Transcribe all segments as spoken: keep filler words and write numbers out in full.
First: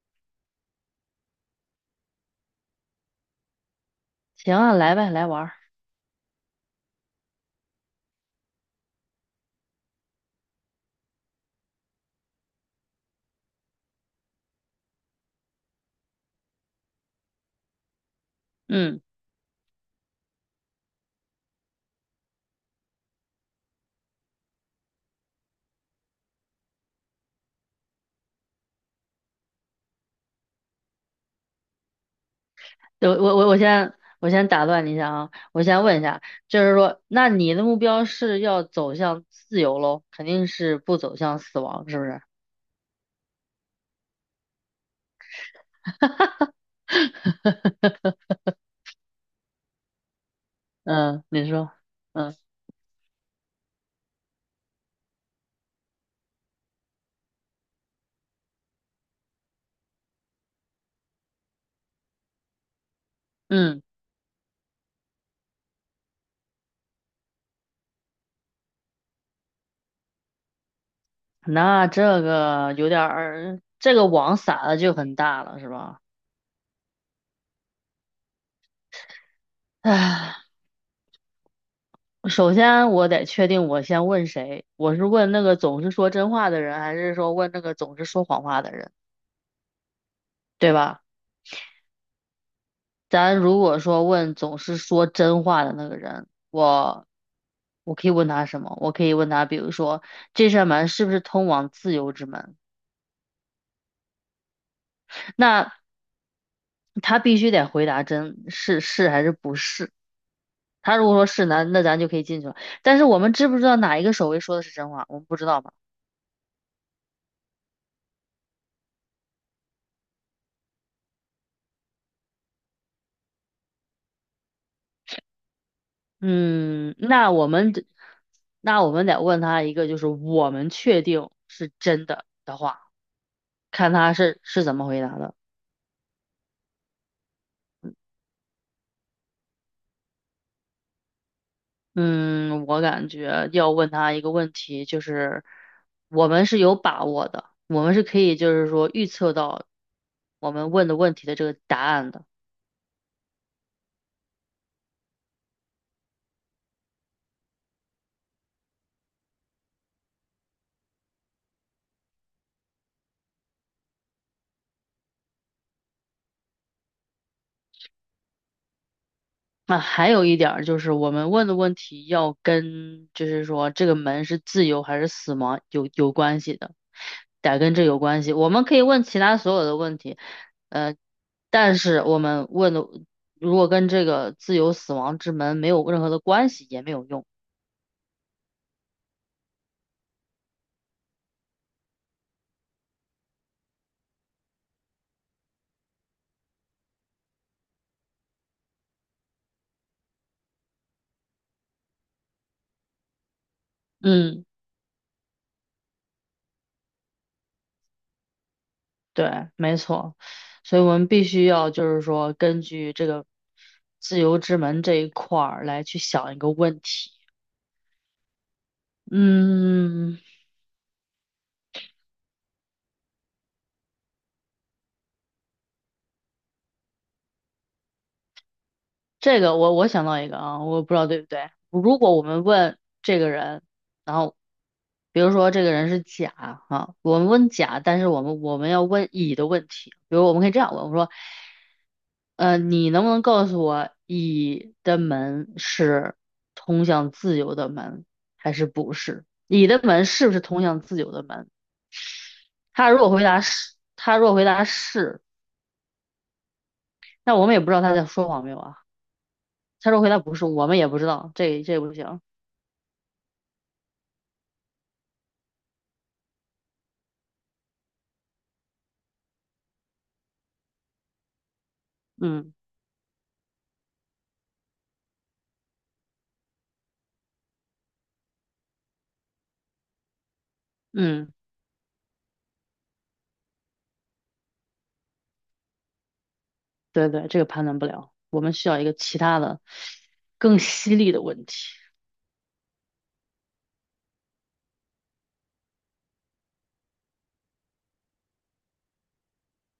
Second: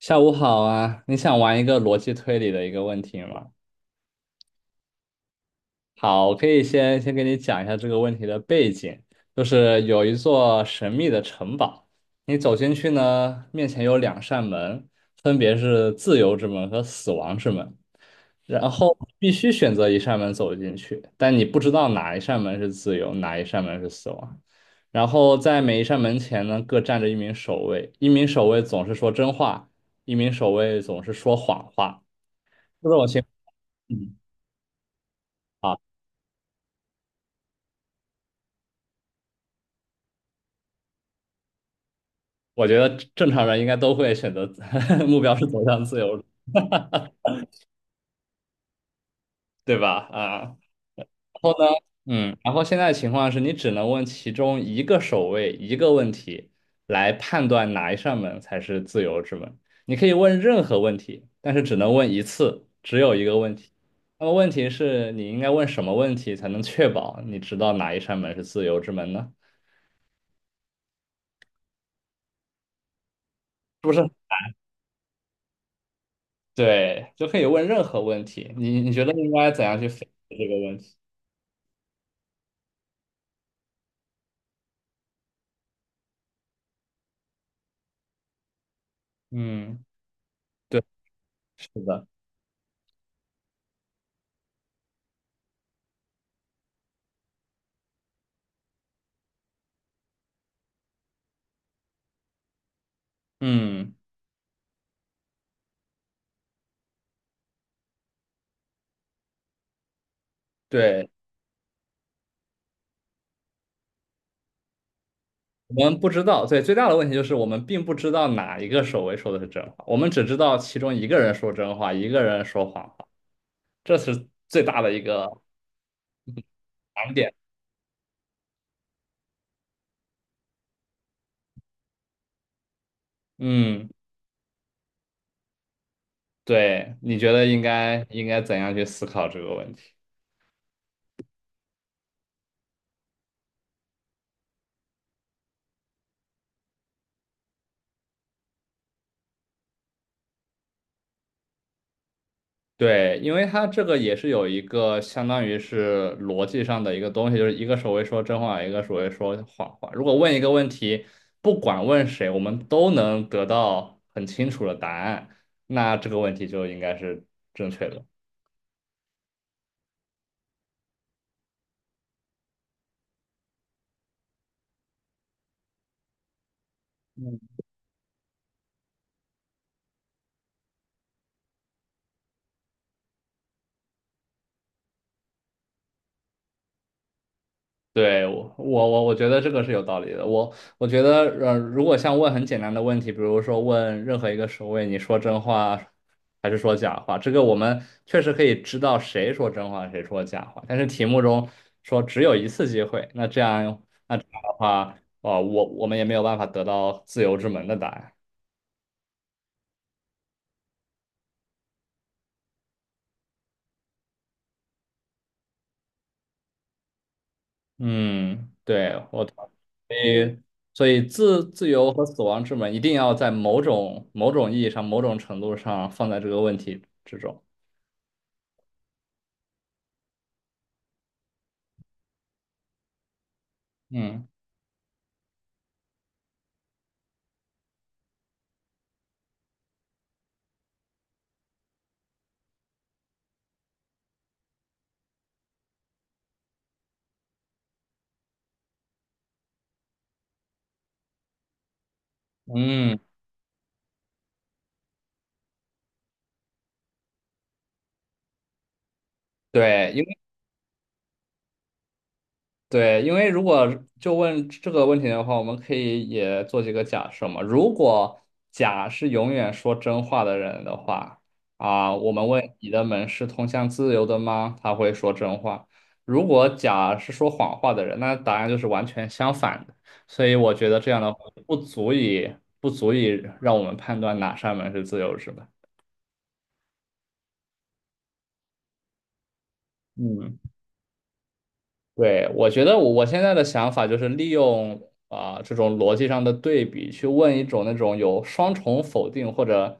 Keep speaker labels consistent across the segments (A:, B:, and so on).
A: 下午好啊，你想玩一个逻辑推理的一个问题吗？
B: 行啊，来呗，来玩儿。
A: 好，我可以先先给你讲一下这个问题的背景，就是有一座神秘的城堡，你走进去呢，面前有两扇门，分别是自由之门和死亡之门，然后
B: 嗯，
A: 必须选择一扇门走进去，但你不知道哪一扇门是自由，哪一扇门是死亡。然后在每一扇门前呢，各站着一名守卫，一名守卫总是说真话，一名守卫总是说谎话。这种
B: 我
A: 情
B: 我我我先
A: 嗯。
B: 我先打断你一下啊，我
A: 啊，
B: 先问一下，就是说，那你的目标是要走向自由喽，肯定是不走向死亡，是不是？
A: 我觉得正常人应该都会选择 目标是走向自由，对吧？啊，然
B: 嗯，你
A: 后呢，
B: 说，嗯
A: 嗯。然后现在情况是你只能问其中一个守卫一个问题来判断哪一扇门才是自由之门。你可以问任何问题，但是只能问一次，只有一个问题。
B: 嗯，
A: 那么问题是你应该问什么问题才能确保你知道哪一扇门是自由之门呢？
B: 那这个有点儿，
A: 是
B: 这
A: 是？
B: 个
A: 不
B: 网撒的就很大了，是吧？
A: 对，就可以问任何问题。你你觉得应该怎样去分析这
B: 唉，
A: 个问题？
B: 首先我得确定我先问谁，我是问那个总是说真话的人，还是说问那个总是说谎话的人，
A: 嗯，
B: 对
A: 对，
B: 吧？
A: 是的。
B: 咱如果说问总是说真话的那个人，我我可以问他什么？我可以问他，比如说这扇门是不是通往自由之门？
A: 嗯，
B: 那他必须得回答真是是还是不是。他如
A: 对，
B: 果说是，那那咱就可以进去了。但是我们知不知道哪一个守卫说的是真话？我们不知道吧？
A: 我们不知道。对，最大的问题就是我们并不知道哪一个守卫说的是真话，我们只知道其中一个人说真话，一个人说谎话，这是最大的一个
B: 嗯，
A: 难
B: 那
A: 点。
B: 我们得那我们得问他一个，就是我们确定是真的的话，
A: 嗯，
B: 看他是是怎么回答的。
A: 对，你觉得应该应该怎样去思考这个问题？
B: 嗯，我感觉要问他一个问题，就是我们是有把握的，我们是可以就是说预测到我们问的问题的这个答案的。
A: 对，因为它这个也是有一个相当于是逻辑上的一个东西，就是一个手会说真话，一个手会说谎话。如果问一个问题，不管问谁，我们都能得到很清楚的答案，那这个问题就应该是正确的。
B: 那还有一点儿就是我们问的问题要跟就是说这个门是自由还是死亡有有关系的，得跟这有关系。我们可以问其他所有的问题，呃，但是我们问的如果跟这个自由死亡之门没有任何的关系也没有用。
A: 对，我我我我觉得这个是有道理的。我我觉得，呃，如果像问很简单的问题，比如说问任何一个守卫，你说真话还是说假话，这个我们确实可以知道谁说真话，谁说假话。但是题目中说只有一次机会，那这样的
B: 嗯。
A: 话，哦，我我们也没有办法得到自由之门的答案。
B: 对，没错，所以我们必须要就是说，根据这个自由之门这一块儿来去想一个问题。
A: 嗯，对，我同
B: 嗯，
A: 意。所以自自由和死亡之门一定要在某种某种意义上、某种程度上放在这个问题之中。
B: 这个我我想到一个啊，我不知道对不对。如果我们问这个人，然
A: 嗯。
B: 后比如说这个人是甲啊，我们问甲，但是我们我们要问乙的问题，比如我们可以这样问，我说，呃，你能不能告诉我乙的门是通向自由的门还是不是？乙的门是不是通向自由的门？他
A: 嗯，
B: 如果回答是，他如果回答是，那我们也不知道他在说谎没有啊。他
A: 对，
B: 如
A: 因
B: 果回
A: 为
B: 答不是，我们也不知道，这这不行。
A: 对，因为如果就问这个问题的话，我们可以也做几个假设嘛。如果甲是永远说真话的人的话，啊，我们问
B: 嗯
A: 你的门是通向自由的吗？他会说真话。如果甲是说谎话的人，那答案就是完全相反的。所以我觉得这样的话
B: 嗯，
A: 不足以不足以让我们判断哪扇门是自由是吧？
B: 对对，这个判断不了，我们需要一个其他的
A: 嗯。
B: 更犀利的问题。
A: 对，我觉得我我现在的想法就是利用啊、这种逻辑上的对比，去问一种那种有双重否定或者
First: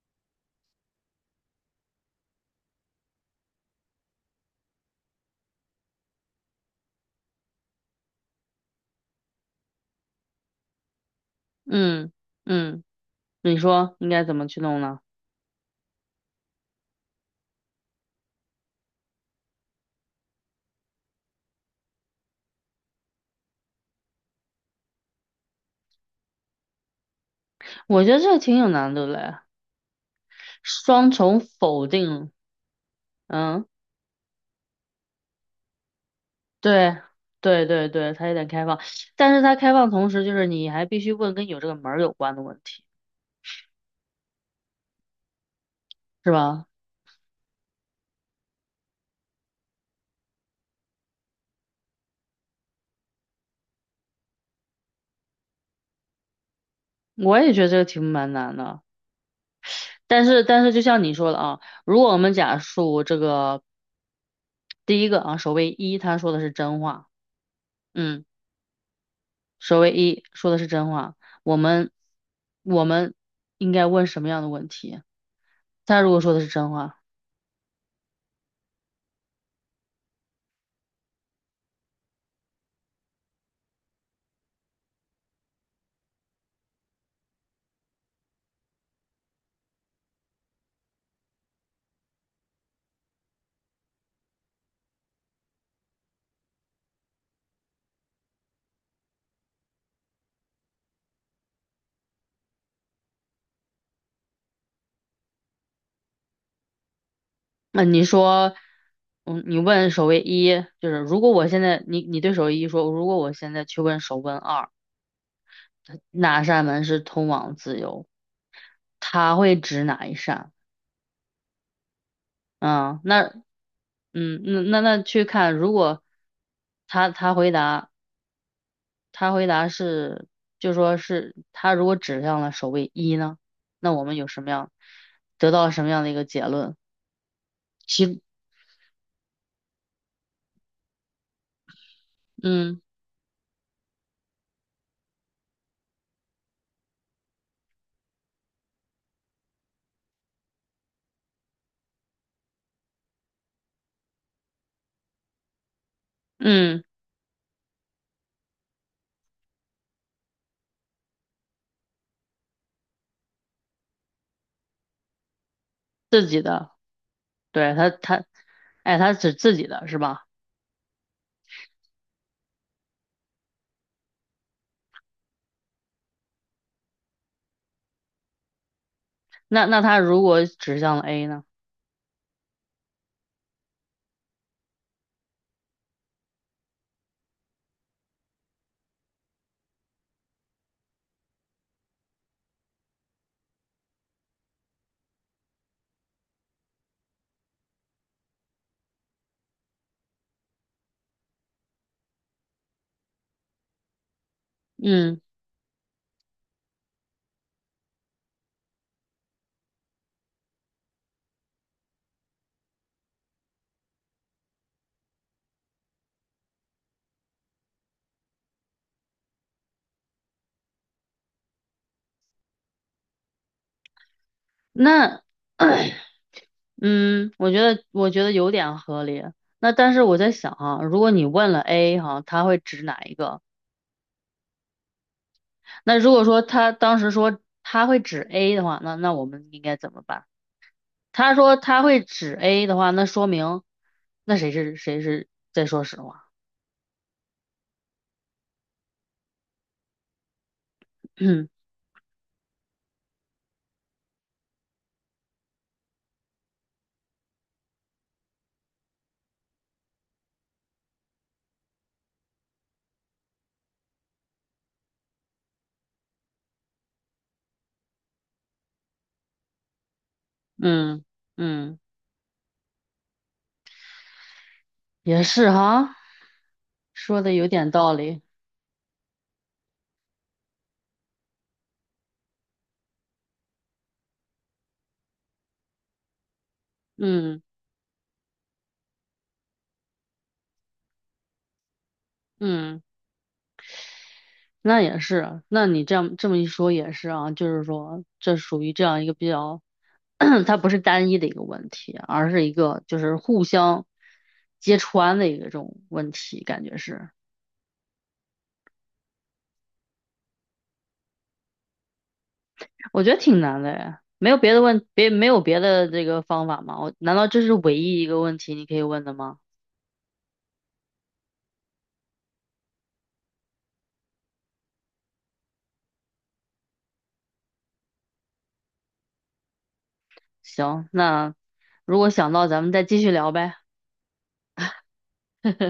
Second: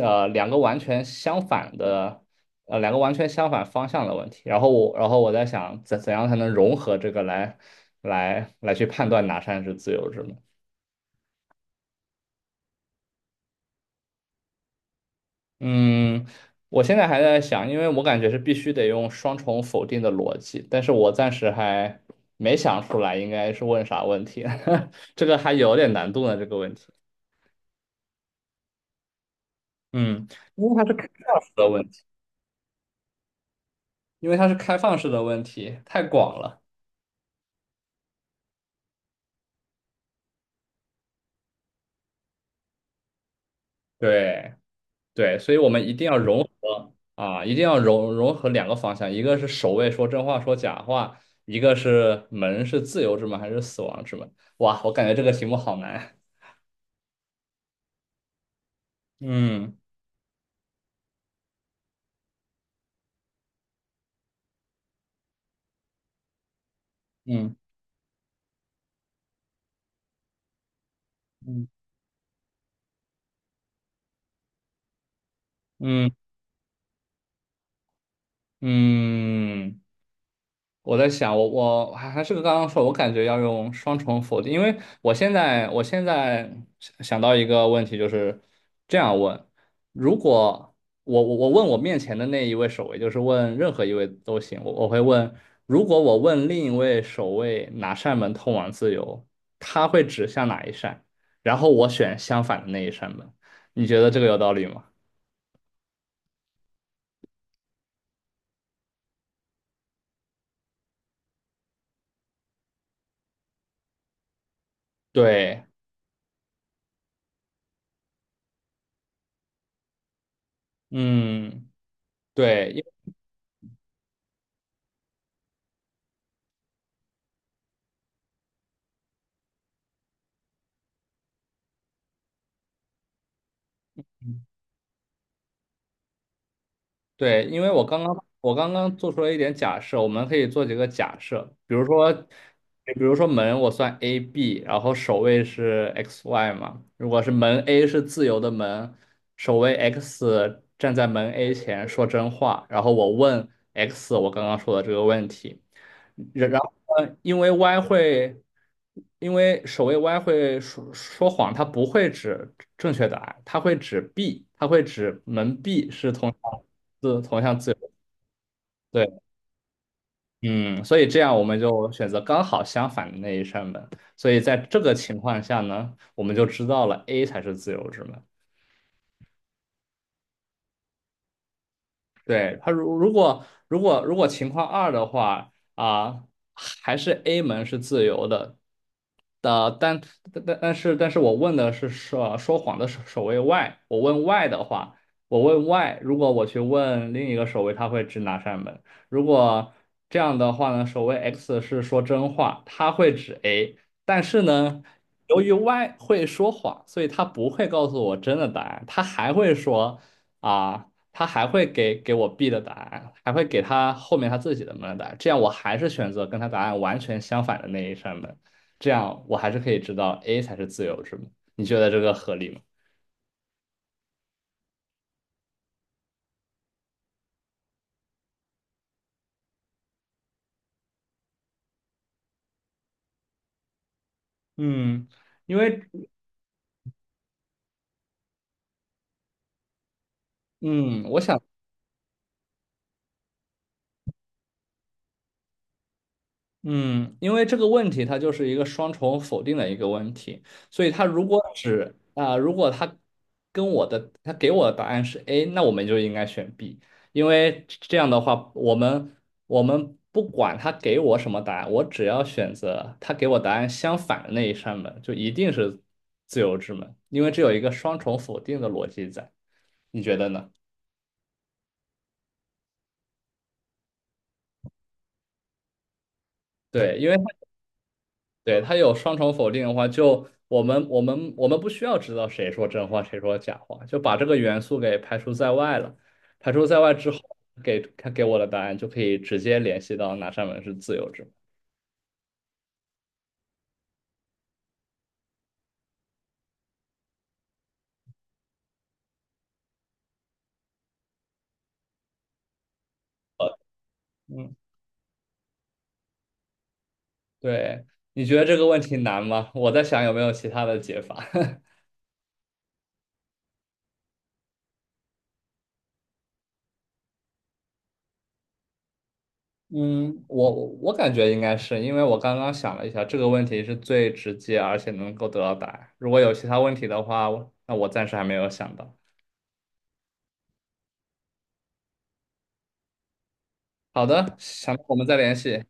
A: 呃两个完全相反的呃两个完全相反方向的问题。然后我然后我在想怎怎样才能融合这个来来来去判断哪扇是自由之门。
B: 嗯嗯，你说应该怎么去弄呢？
A: 嗯，我现在还在想，因为我感觉是必须得用双重否定的逻辑，但是我暂时还没想出来应该是问啥问题，这个还有点难度呢，这个问题。
B: 我觉得这个挺有难度的嘞，
A: 嗯，因为它是开
B: 双重
A: 放式的问
B: 否
A: 题，
B: 定。嗯，
A: 因为它是开放式的问题，太广了。
B: 对对对对，它有点开放，但是它开放同时就是你还必须问跟有这个门儿有关的问题，
A: 对对，所以我们一定要
B: 是
A: 融
B: 吧？
A: 合啊，一定要融融合两个方向，一个是守卫说真话说假话，一个是门是自由之门还是死亡之门。哇，我感觉这个题目好难。
B: 我也觉得这个题目蛮难的，
A: 嗯
B: 但是但是就像你说的啊，如果我们假述这个第一个啊，首位一他说的是真话。
A: 嗯。
B: 嗯。守卫一说的是真话，我
A: 嗯
B: 们我们应该问什么样的问题？他
A: 嗯
B: 如果说的是真话，
A: 嗯，我在想，我我还还是刚刚说，我感觉要用双重否定，因为我现在我现在想想到一个问题，就是这样问：如果我我我问我面前的那一位守卫，就是问任何一位都行，我我会问，如果我问另一位守卫哪扇门通往自由，他会指向哪一扇，然后我选相反的那一扇门，你觉得这个有道理吗？
B: 那你说，嗯，你问守卫一，就是如果我现在你你对守卫一说，如果我现在去问守卫二，
A: 对。
B: 哪扇门是通往自由？他会指哪一扇？
A: 嗯。对。
B: 嗯，那嗯那那那去看，如果他他回答。他回答是，就说是他如果指向了首位一呢，那我们有什么样，得到什么样的一个结论？
A: 对，因为我刚
B: 其，
A: 刚我刚刚做出了一点假设，我们可以做几个假设，比如说，
B: 嗯
A: 比如说门我算 A B，然后首位是 X Y 嘛，如果是门 A 是自由的门，首位 X 站在门 A 前说真话，然后我问 X 我刚刚说的这个问题，然然后
B: 嗯，
A: 呢，因为 Y 会，因为守卫 Y 会说说谎，它不会指正确答案，它会指 B，它会指门 B 是
B: 自
A: 同
B: 己
A: 向
B: 的，
A: 字同向自
B: 对他
A: 由。
B: 他，哎，
A: 对。
B: 他指自己的是吧？
A: 嗯。所以这样我们就选择刚好相反的那一扇门。所以在这个情况下呢，我们就知道了 A 才是自由之门。
B: 那那他如果指向了 A 呢？
A: 对，它如如果如果如果情况二的话啊，还是 A 门是自由的，的，但但但但是，但是我问的是说说谎的守守卫 Y，我问 Y 的话，我问 Y，如果我去问另一个守卫，他会指哪扇门？如果这样的话呢，守卫 X 是说真话，他会指 A，但是呢，
B: 嗯，
A: 由于 Y 会说谎，所以他不会告诉我真的答案，他还会说啊，他还会给给我 B 的答案，还会给他后面他自己的门的答案，这样我还是选择跟他答案完全相反的那一扇门。这样我还是可以知道 A 才是自由之门。你觉得这个合理吗？
B: 那 嗯，我觉得我觉得有点合理。那但是我在想啊，如果你问了 A 哈、他会指哪一个？
A: 嗯。因为
B: 那如果说他当时说他会指 A 的话，那那我们应该怎么办？
A: 嗯。我
B: 他
A: 想
B: 说他会指 A 的话，那说明那谁是谁是在说实话。
A: 嗯。因为这个问题它就是一个双重否定的一个问题，所以它 如果
B: 嗯
A: 只啊、如果它跟我的它给我的答案是 A，那我们就应该选 B，因为这样的话，我们我们不管他给我什么答案，我只要选择他给我答案相反的那一扇门，就一定是自由之门，因为这有一个双重否定的逻辑在。你觉得呢？
B: 嗯嗯，也是哈，
A: 对。因为
B: 说
A: 它
B: 的有点道理。
A: 对，它有双重否定的话，就我们我们我们不需要知道谁说真话，谁说假话，就把这个元素给排除在外了。排除在外之后，
B: 嗯
A: 给它给我的答案就可以直接联系到哪扇门是自由之门。
B: 嗯，那也是啊。那你这样这么一说也是啊，就是说这属于这样一个比较，它不是单一的一个问题，而是一个就是互
A: 呃
B: 相
A: 嗯，
B: 揭穿的一个这种问题，感觉是。
A: 对，你觉得这个问题难吗？我在想有没有其他的解法。
B: 我觉得挺难的呀，没有别的问，别没有别的这个方法吗？我难道这是唯一一个问题你可以问的吗？
A: 嗯，我我感觉应该是，因为我刚刚想了一下，这个问题是最直接而且能够得到答案。如果有其他问题的话，我那我暂时还没有想到。
B: 行，那如果想到咱们再继续聊呗。
A: 好的，想到我们再联系。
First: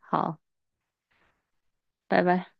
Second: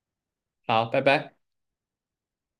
B: 好，
A: 好，拜拜。
B: 拜拜。